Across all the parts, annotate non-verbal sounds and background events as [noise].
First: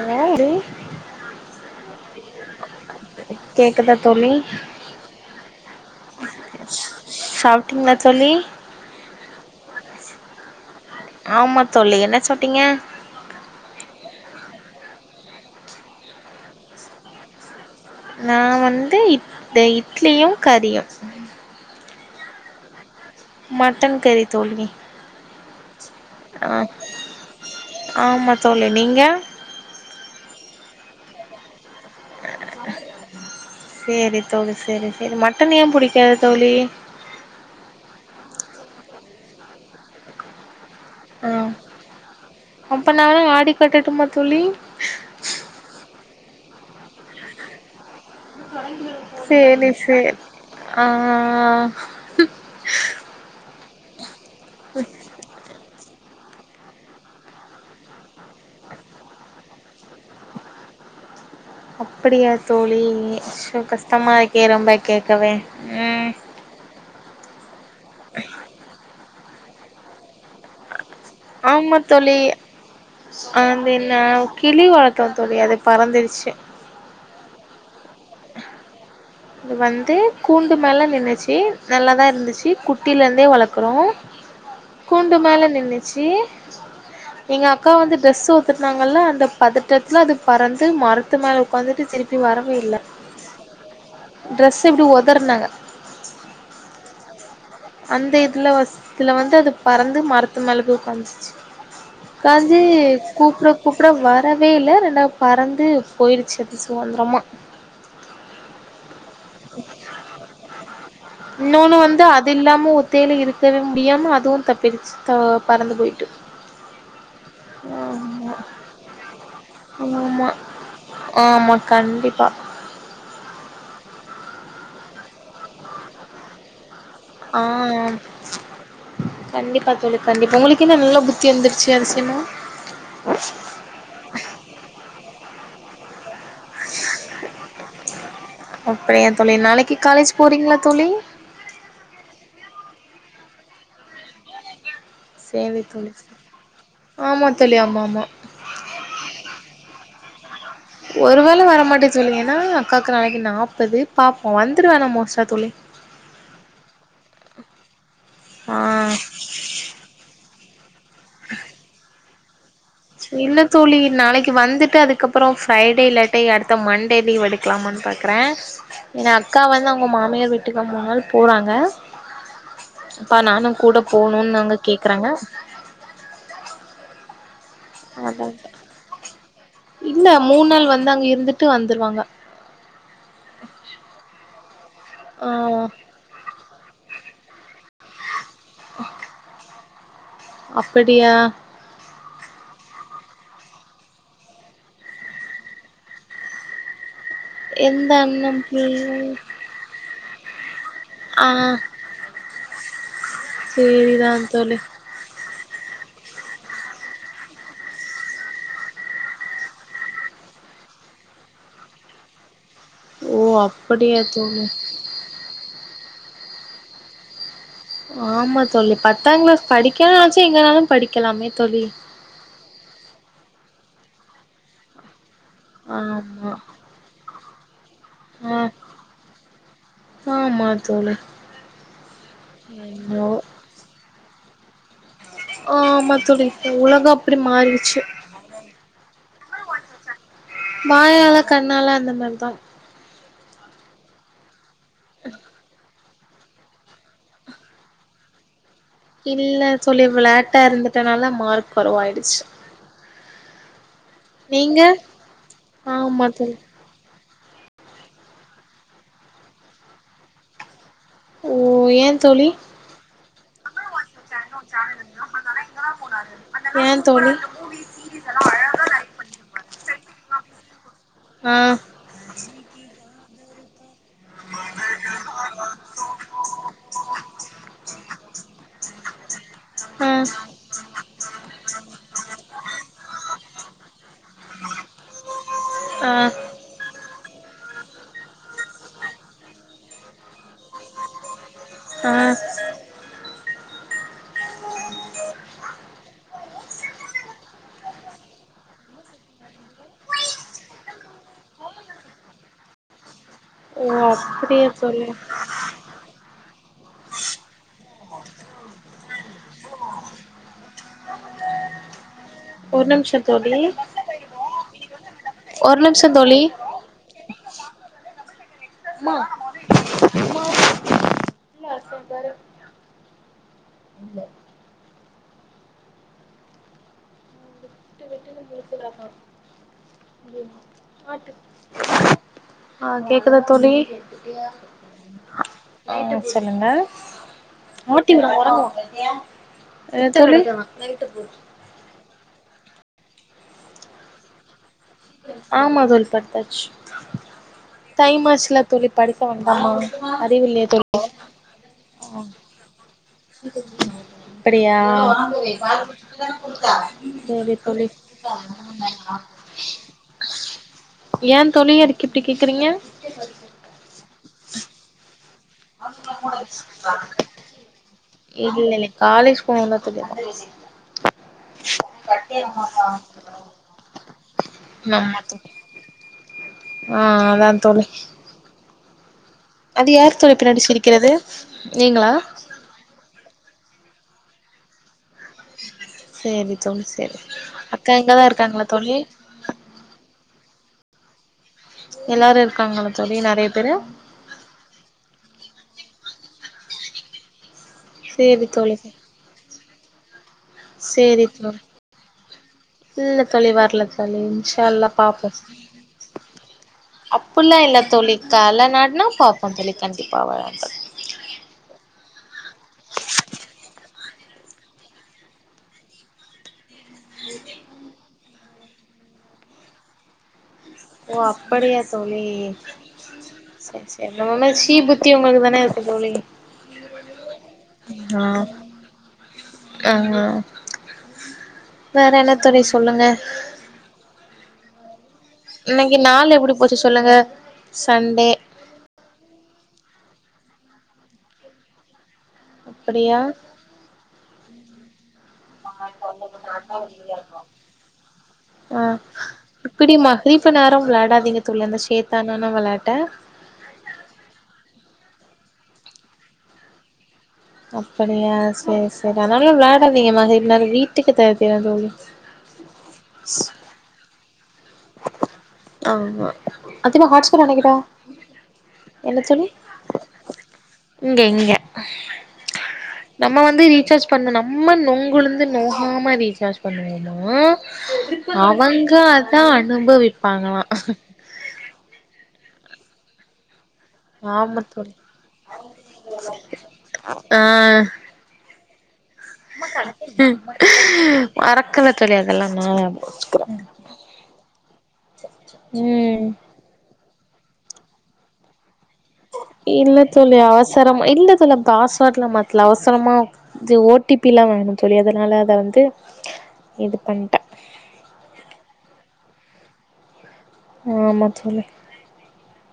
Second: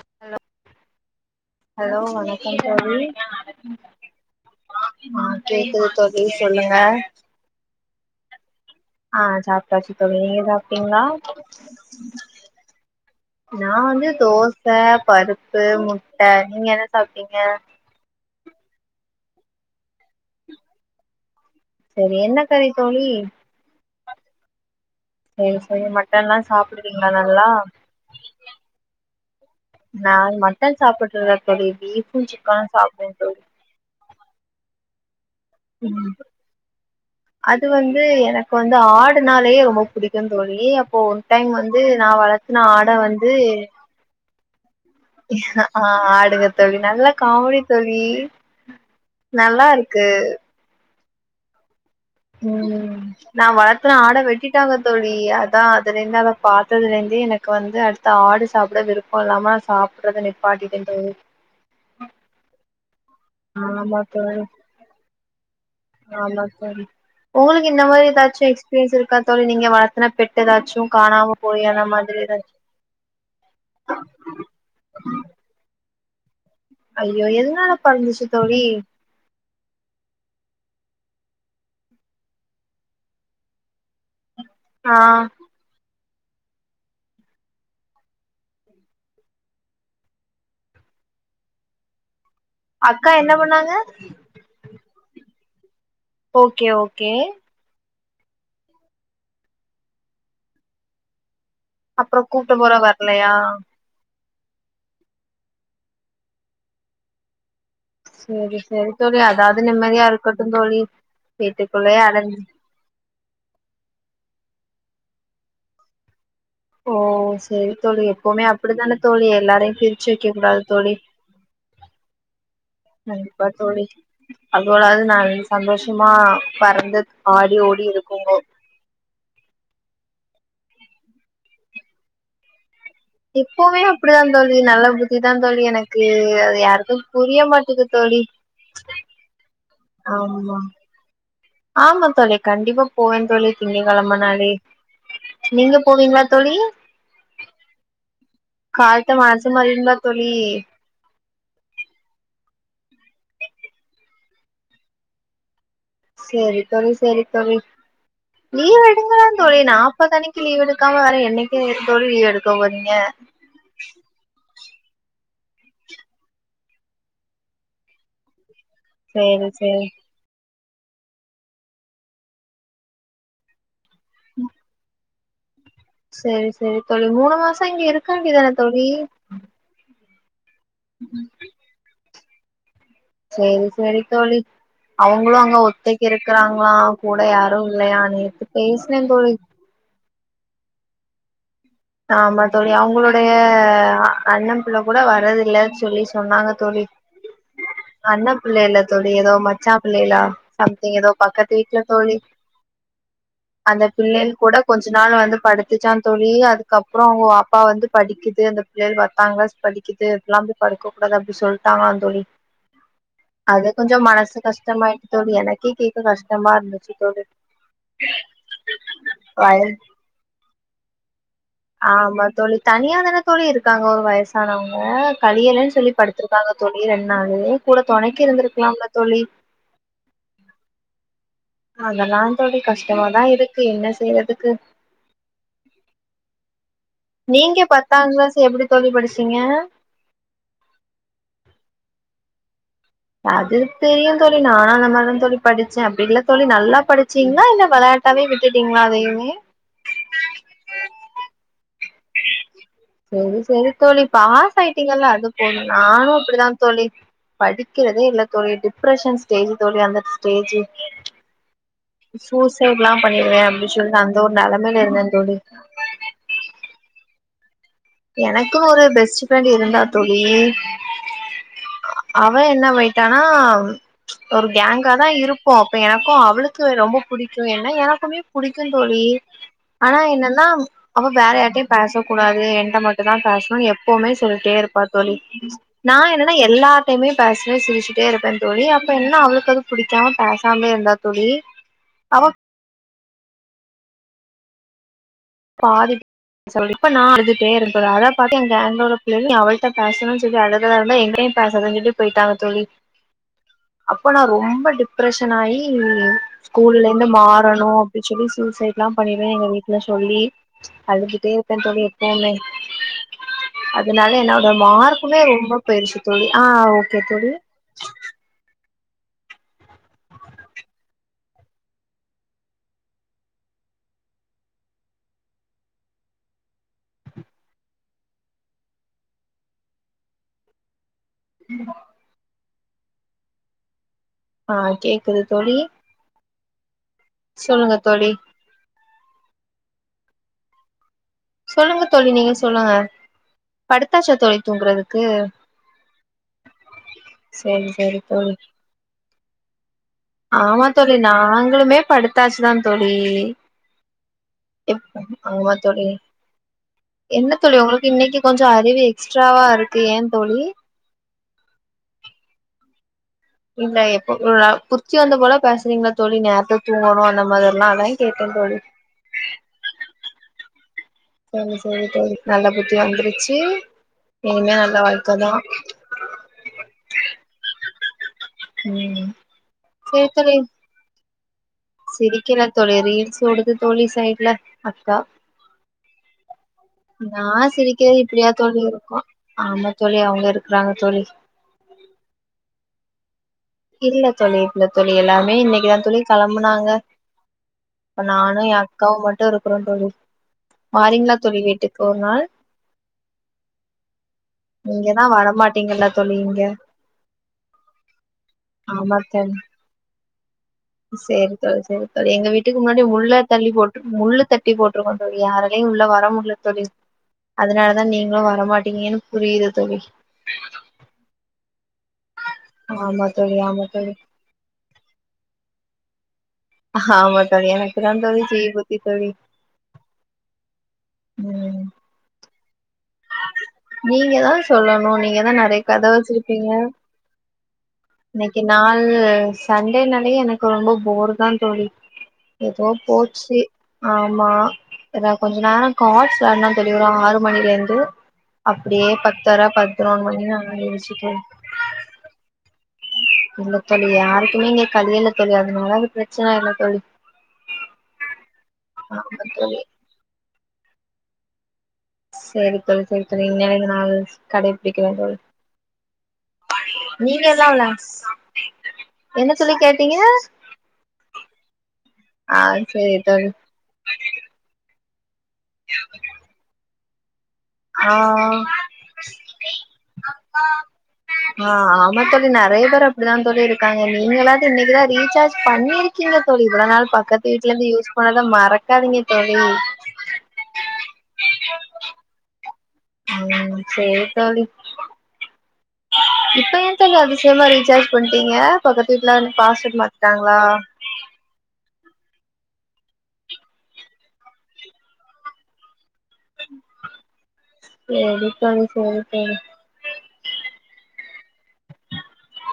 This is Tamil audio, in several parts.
அவ ஹலோ யாருடி ஹலோ வணக் தோழி கேக்குதா தோழி கேக்குது தோழி சொல்லுங்க சாப்பிட்டிங்களா தோழி ஆ சாப்பிட்டாச்சு தோழி நீங்க சாப்பிட்டீங்களா ஆமா தோழி என்ன சாப்ட்டீங்க நா வந்து தோசை பருப்பு முட்டை நீங்க என்ன சாப்பிட்டீங்க நான் வந்து இத இட்லியும் கறியும் சேரி என்ன கறி தோழி மட்டன் கறி தோழி சேரி சேரி மட்டன்ல்லா ஆ சாப்பிடுவீங்களா நல்லா ஆமா தோழி நீங்க நான் மட்டன் சாப்பிட்டுறதுல்ல தோழி பீஃபும் சிக்கனும் சாப்பிடுவே தோழி சேரி தோழி சேரி சேரி மட்டன் ஏன் ம் புடிக்காது தோழி அது வந்து எனக்கு வந்து ஆடுனாலே ரொம்ப பிடிக்கும் தோழி அப்போ ஒரு ஆ டைம் வந்து நான் வளத்த ஆ அப்ப நா வேனா ஆடிகாட்டட்டுமா தோழி ம். ஆடுங்க தோழி நல்ல காமெடி தோழி நல்லா சேரி இருக்கு சேரி ஆ ஆ ஆ ம் நான் வளத்துன ஆட வெட்டிட்டாங்க தோழி அதா அதன் அதுலயிருந்துதா பாத்ததுலருந்தே எனக்கு வந்து அடுத்து ஆடு சாப்பிட விருப்ப இல்லாம நான் சாப்பிடட்றத நிப்பாட்டிட்டேன் தோழி அப்படியா தோழி அய்யோ ஆமா தோழி கஷ்டமாருக்குது ரொம்ப கேட்கவே ம் ஆமா தோழி உங்களுக்கு இந்த மாரி ஏதாச்சி எக்ஸ்பீரியன்ஸ் இருக்கா தோழி நீங்க வளத்துன பெட் ஏதாச்சு காணாம போய் ஆமா அந்த தொழி மாதிரி ஏதாச்சு ஆந்தென்னவ் கிளி வளத்தோ தோழி அதெப் பறந்திருச்சே ஐயோ எதுனால பறந்துச்சு தோழி இது வந்து கூண்டு மேல நின்னுச்சி நல்லாதா இருந்துச்சி குட்டிலந்தே வளக்குறோ ஆ கூண்டு மேல நின்னுச்சி எங்க அக்கா வந்து ட்ரெஸ் ஒத்துர்ந்தாங்கல்ல அந்த பதட்டத்ல அது பறந்து மரத்து மேல உக்காந்துட்டு திருப் நி வரவே இல்ல அக்கா என்ன பண்ணாங்க ட்ரெஸ் இப்படி உதற்னாங்க ஓகே ஓகே அந்த இதுல வஸ்த்துல வந்து அது பறந்து மரத்து மேல போய் உக்காந்துச்சு அப்றோ கூப்ட்ட காந்து போற வரலையா கூப்ட கூப் ப்டோ வரவே இல ரெண்டாவ் பறந்து போய்ர்ச்சு அது சுவந்த்ரம்மா சரி சரி தோழி அதாது நிம்மதியா இருக்கட்டுன் தோழி வீட்டுக்குள்ளயே அடஞ்சி தேலு இருக்கவே முடியாம அதுவு தப்பிடுச்சி தா பறந்து போய்ட்டு ஓ சரி தோழி எப்புமே அப்படித்தான தோழி எல்லாரை பிரிச்சு விக்கக்கூடாது தோழி ஆ கண்டிப்பா கண்டிப்பா தோழி [unintelligible] சந்தோஷுமா பறந்துத் ஆ ஆடி ஓடி இருக்கும்போ கண்டிப்பா தோழி கண்டிப்பா உங்குளுக் என்ன நல்லா புத்தி வந்துர்ச்சி அதிசியமா எப்புமே அப்படிதான் தோழி நல்ல புத்தி தான் தோழி எனக்கு அது யாருக்கு புரிய மாட்டுது தோழி அப்படியா தோழி நாளைக்கி காலேஜ் போறீங்ளா ஆமா தோழி ஆமா தோழி கண்டிப்பா போவேன் தோழி திங்ககழம நாளே சேவை நீங்க தோழி போவீங்களா தோழி ஆமா தோழி ஆமாமா காட்டு வாசமா ருந்தா தோழி ஒரு வேள வரமாட்டே தோழி ஏன்னா அக்காக்கு நாளைக்கு நாப்பது பாப்போ வந்துருவே ஆனா மோஸ்ட்டா தோழி சேரி தோழி செரி தோழி லீவு ஆ எடுங்கலா தோழி நாப்பத் அணிக்கி லீவ் எடுக்காம வேற என்னிக்கு தோழி லீவ் எடுக் கொவன்ய துழி நாளைக்கு வந்துட்டு அதுக்கப்றோ ஃப்ரைடே இல்லாட்டி அடுத்த மண்டே லீவ் எடுக்லாமான் பாக்றே ஆஹ [inaudible] என் அக்கா செரி வந்து செரி அவங்க மாமியார் வீட்டுக்ல் மூண் நாள் போறாங்க அப்பா நானு கூடப் போணுன் அங்க கேக்குறாங்க சரி சரி தோழி மூணு மாச இங்க அதா இருக்கண்டிதான தோழி இல்ல மூண் நாள் வந்து அங் இருந்துட்டு வந்துருவாங்க சேரி சேரி தோழி அவுங்ளு அங்க ஆ ஒத்தைக் இருக்றாங்களா கூட யாரு இல்லையா நேத்து பேஸ்னே தோழி அப்படியா ஆமா தோழி அவங்களுடைய அ அண்ணன் பிள்ள கூட வரது இல்லன்னு சொல்லி சொன்னாங்க தோழி எந்த அண்ண அண்ணன் பிள்ள எல்லா தோழி எதோ மட் சா பிள்ளைலா சம்திங் எதோ ஆ பக்கத் வீட்ல தோழி அந்த சேரிதா பிள்ளைள் கூட தோழி கொஞ்சு நாள் வந்து படுத்துச்சா தோழி அது கப்றவ் ஆ அப்பா வந்து படிக்குது அந்த பிள்ளைள் பத்தாந்க்ளாஸ் படிக்குது இப்லாம்போய் படுக்கு அத் அப்டி சொல்ட்டாங்ளா தோழி ஓ அது அப்படியா கொஞ்சும் மனசு தோழி கஷ்டமாய் தோழி எனக்கே கேட்க கஷ்டமா இருந்துச்சு தோழி ஆமா தோழி பத்தா கிளாஸ் வயல் படிக்கனாச்சு எங்கனாலு படிக்கலாமே தோழி ஆமா தோழி தனியா தான தோழி இருக்காங்க ஒரு வயசானவங்க [unintelligible] இல்லன்னு சொல்லி ஆமா படுத்திருக்காங்க தோழிரெண்டு நாளு கூட தொணைக்கு ஆ இருந்திருக்கலாம்ல தோழி ஆமா தோழி அதெல்லா தோழி என்னவோ கஷ்டமாதா இருக்கு என்ன செய்யறதுக்கு ஆமா தோழி இந்த உலக நீங்க பத்தா கிளாஸ் எப்டி தோழி படிச்சீங்க வாயால கண்ணால அந்த மாரிதா அது தெரியும் தோழி நானு அந்த மாரி தா தோழி படிச் ச்ச அப்டி இல்ல தோழி நல்லா படிச்சீங்களா இல்ல வெளையாட்டாவே வி விட்டுடிங்களாவே இல்ல தோழி விளாட்டா இருந்துட்டனால மார்க் கொரவாயிடுச்சு செரி செரி தோழி பாஸ் நீங்க ஆயிட்டீங்கல்ல அது போதும் நானு அப்டிதா தோழி படிக்கிறதே இல்ல தோழி டிப்ரஷன் ஸ்டேஜ் தோழி அந்த ஸ்டேஜ் ஓ ஏ தோழி சூசைட் எல்லா பண்ணிடுவேன் அப்டின்னு சொல்லி அந்த ஒரு நெலைமையில இருந்தே தோழி ஏன் தோழி எனக்கு ஒரு பெஸ்ட் ப்ரெண்ட் இருந்தா தோழி ஆ அவ என்னவாயிட்டானா ஒரு கேங்கா தா இருப்போம் அப்ப எனக்கு அவளுக்கு ரொம்ப புடிக்கும் என்ன எனக்குமே புடிக்கும் தோழி ஆ ஆனா என்னன்னா அவ வேற யாரிட்டையு பேச கூடாது நீ என்ட்ட மட்டும் தா பேசணும் எப்பவுமே சொல்லிட்டே இருப்பா தோழி ஆ நா எ நா எல்லார்டையுமே பேசுவே சிரிச்சுட்டே இருப்பே தோழி அப்ப என்ன அவளுக்கு அது புடிக்காம பேசாமே இருந்தா தோழி அ அவ பாதிப் சொல்லி இப்ப நான் அழுதுட்டே இருக்றேன் அத பாத்து எ கேங்கோட புள்ள அவளிட்ட பேசனும்னு சொல்லி அழுரதா இருந்தா எங்க பேசாத சொல்லி போயிட்டாங்க தோழி [inaudible] அப்ப நா அப்டியா ரொம்ப தோழி டிப்ரஷ [unintelligible] ஆயி ஸ்கூல்ல இருந்து மாறணு அப்டின்னு சொல்லி சூசைட் எல்லா பண்ணிடுவே எங்க வீட்டுல சொல்லி அழுதுக்கிட்டே இருப்பே தோழி எப்பவுமே ஒரு நிமிஷோ தோழி அதனால என்னோட மார்க்குமே ஒரு ரொம்ப நிமிஷோ பெருசு தோழி அ அ ஒ [unintelligible] அம்மா [inaudible] [unintelligible] ஆட்டு [inaudible] அ கேக்குதா தோழி அ கேக்குது தோழி என்ன சொல்லுங்க சொல்லுங்க தோழி [unintelligible] என்ன தோழி சொல்லுங்க தோழி நீங்க சொல்லுங்க படுத்தாச்சா தோழி தூங்குறது ஆமா தோழி படுத்தாச்சு சரி சரி டைம் ஆச்சுல தோழி படுக்க வேண்டாமா அறிவில்லையா தோழி ஆமா தோழி நாங்களுமே படுத்தாச்சு தா தோழி அப்படியா எப் ஆமா தோழி சேரி என்ன தோழி உங்களுக்கு இன்னைக்கு கொஞ்சோ அறிவு எக்ஸ்ட்ராவா இருக்கு ஏ தோழி ஏந் தோழி அதுக்கு இப்டி கேக்குறீங்க [unintelligible] இல்ல எப்ப [unintelligible] ச்சி வந்த போல பேசறீங்ளா தோழி நேர்த்து தூங்கோணு அந்த மாரி எல்லா அதா கேட்டே இல்ல தோழி இல்ல காலேஜ் போவந்தா தோழி அதா செரி செரி தோழி நல்ல புத்தி வந்துருச்சி இனிமே நல்ல ஆமா வாழ்க்க தோழி தா ஆ அதாந் தோழி ம் அது யார் தோழி பின்னாடி சிரிக்கிறது நீங்களா சிரிக்கல தோழி ரீல்ஸ் ஓடுது தோழி சைட்ல அக்கா சேரி தோழி சேரி நா அக்கா சிரிக்கிறது இங்கதா இப்டியா இருக்காங்களா தோழி இருக்கு ஆமா தோழி அவுங்க இருக்குறாங்க தோழி எல்லாரு இருக்காங்களா தோழி நெறைய பேரு இல்ல தோழி இல்ல தோழி எல்லார்மே இன்னக்கிதா தோழி கெளம்புனாங்க இப்ப சேரி நானு எ தோழி அக்காவு மட்டு இருக்றோந் தோழி வாரீங்ளா தோழி வீட்டுக்கு ஒரு நாள் இல்ல தோழி வரல தோழி இன்ஷா அல்லாஹ் நீங்கதா பாப்போ வரமாட்டீங்கல்ல தோழி இங்க அப்பில்லா இல்ல தோழி கால்ல நாட்னா பாப்போந் தோழி கண்டிப்பா வரே தோ சேரி தோழி சேரி தோழி எங்க வீட்டுக்கு முன்னாடி முள்ள தள்ளி போட்டு முள்ளு தட்டி போட்ருக்கோ தோழி யாரலயு உள்ள வரமுட்ல்ல தோழி அதனால தா நீங்களு வரமாட்டீங்கன் புரியிது தோழி ஓ அப்படியா தோழி ஆமா தோழி ஆமா செரி செரி தோழி நம்ம மாரி சீ புத் தி உங்களுக்கு தான இருக்குந் தோழி ஆமா தோழி எனக்கு தா ஆ தோழி கீழ் புத்தி தோழி ஆ ம் வேற என்ன தோழி சொல்லுங்க நீங்க தா சொல்லணு நீங்க தா நெறைய இன்னைக்கு கத நாள் எப்டி வெச்சிருப்பீங்க போச்சு சொல்லுங்க சண்டே இ கின் நாள் சண்டேன்னாலே எனக்கு ரொம்ப போர் தாந் தோழி எதோ அப்படியா போச்சி ஆமா இதா கொஞ்ச நேரோ காட்ஸ் வெளாட்னோ தோழி ஒரு ஆறு மணிலேருந்து ஆ இப்பிடி மணி மக்ரிப்பு நேரோ ஆயிடுச்சு வெளாடதிங்க தோழி அந்த சேத்தானான வெளாட்ட இல்ல தோழி யாருக்குமே இங்க கலீல்ல தோழி அதனால அது பிரச்சன இல்ல தோழி அப்படியா செரி செரி ஆமா ஆனாலு தோழி வெளாடாதீங்க மக்ரிப் நேரோ வீட்டுக்கு [unintelligible] செரி தோழி செரி தோழி இன்னிமே நா அது கடைபிடிக்கிறேன் தோழி ஆமா அதிமா ஹாட்ஸ்பாட் நீங்க எல்லா அணைக்கிடா வெளாட் என்ன தோழி கேட்டீங்க இங்க இங்க ஆ சேரி நம்ம தோழி வந்து ரீசார்ஜ் பண்ணணு நம்ம நொங்குளுந்து நோ காம ரீசார்ஜ் பண்ணுவோமா ஆ அவுங்க அத் த அனுபவிப்பாங்களா ஆ ஆமா தோழி நெறைய பேர் அப்டிதாந் தோழி இருக் காங்க ஆமா நீங்களாது தோழி இன்னக்கி தா ரீசார்ஜ் பண்ணிருக்கீங்க தோழி இவ்ள நாள் ஆ பக்கத்து வீட்லருந்து யூஸ் பண்ணத மறக்காதீங்க தோழி ம் மறக்கல தோழி அதெல்லாம் நா யோசிக்கிறே ம் சேரி தோழி ம் இப்ப என் ப என்ன அதிசயமா ரீசார்ஜ் பண்ட்டீங்க பக்கத்து வீட்ல பாஸ்வேட் இல்ல தோழி மாத்ட்டாங்களா அவசரமா இல்ல தோழி பாஸ்வோட்லா மாத்தல அவசரமா இது ஓ டி பி ல்லா வேணு தோழி அதுனால அத வந்து இது பண்ட்டே சேரி தோழி சேரி தோழி ஆமா தோழி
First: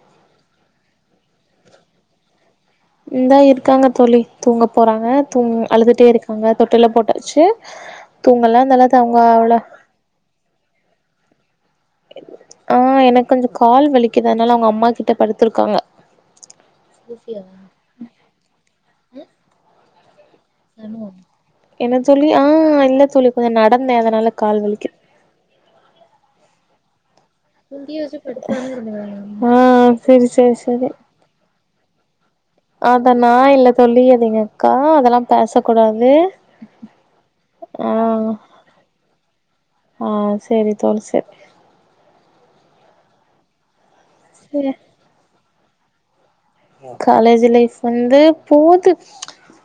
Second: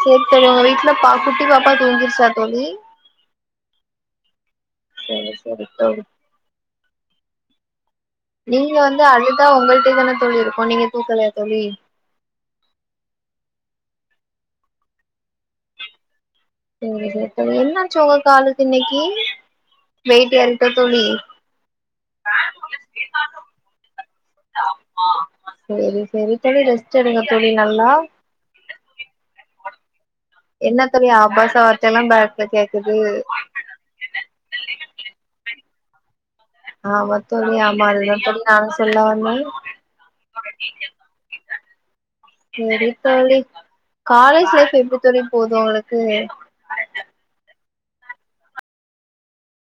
சேரி தோழி உங்க வீட்ல பா குட்டி பாப்பா தூங்கீர்ச்சா தோழி இந்தா இருக்காங்க தோழி தூங்கப் போறாங்க சேரி தூங் சேரி தோழி அழுதுட்டே இருக் காங்க தொட்டில்ல போட்டாச்சு தூங்கலா நீங்க நல்லது வந்து அவங்க அழுதா அவள உங்கள்ட்டயே தான தோழி இருக்கு நீங்க தூக்கலயா தோழி ஆ எனக் கொஞ்ச கால் வலிக்கிது அதுனால அவுங்க அம்மா கிட்ட படுத்திருக்காங்க சேரி சேரி தோழி என்னாச்சு உங்க காலுக் இன்னைக்கி வெய்ட் ஏறிட்டா தோழி என்ன தோழி ஆ இல்ல தோழி கொஞ்ச நடந்தே அதுனால கால் வலிக்கு சேரி சேரி தோழி ரெஸ்ட் எடுங்க தோழி நல்லா ஆ சேரி சேர் என்ன தோழி ஆபாச வார்த்தைலா பே அத நா இல்ல தோழி அது எங்க அக்கா அதெல்லா பேச கூடாது ஆமா தோழி ஆமா அதுதா தோழி நானு சொல்ல வந்தே சேர் சேரி தோழி காலேஜ் செரி லைஃப் எப்டி தோழி போது உங்ளுக்கு காலேஜ் லைஃப் வந்து போது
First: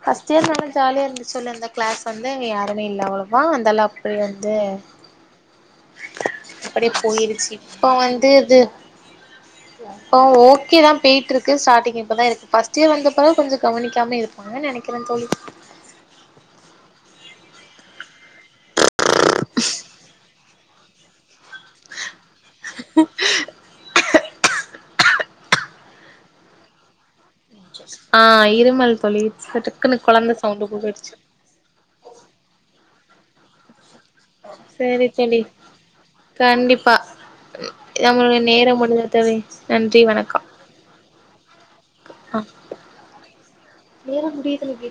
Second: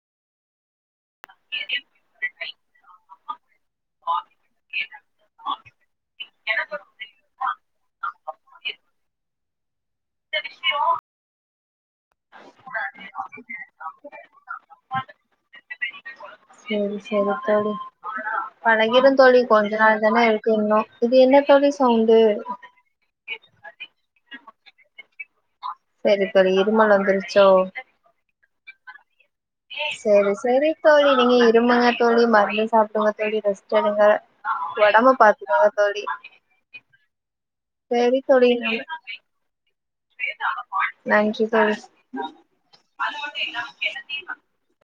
ஃபஸ்ட் இயர் நல்லா ஜாலியா இருந்து சொல் அந்த க்ளாஸ் வந்து அங்க யாருமே இல்ல அவ்ளவா அந்த லேப்ரியன் வந்து அப்படி போயிருச்சி இப்போ வந்து இது ஓ ஓகே தா பேய்ட்ருக் கு ஸ்டாட்டிங் இப்பதா எனக் ஃபஸ்ட் இயர் வந்தப்பதா கொஞ்சோ கவனிக்காம இருப்பாங்க நெனைக்கிறே தோழி சேரி சேரி தோழி பழகிடு தோழி கொஞ்சோ நாள் தான இரு க் இன்னு இது என்ன தோழி சவுண்டு செரி தோழி இருமல் வந்துரு ஆ இருமல் தோழி சட்டுக்குன்னு சேரி கொழந்த சேரி சவுண்டு தோழி போட்டுடுச்சு நீங்க இரும்புங்க தோழி மருந்து சாப்டுங்க தோழி ரெஸ்ட் எடுங்க சேரி ஒடம்ப தோழி பாத்துக்கோங்க தோழி கண்டிப்பா சேரி நம்மளுடைய தோழி நேரம் முடிந்தது தோழி நன்றி வணக்கம் நன்றி தோழி நேரோ முடியுதுல்ல கே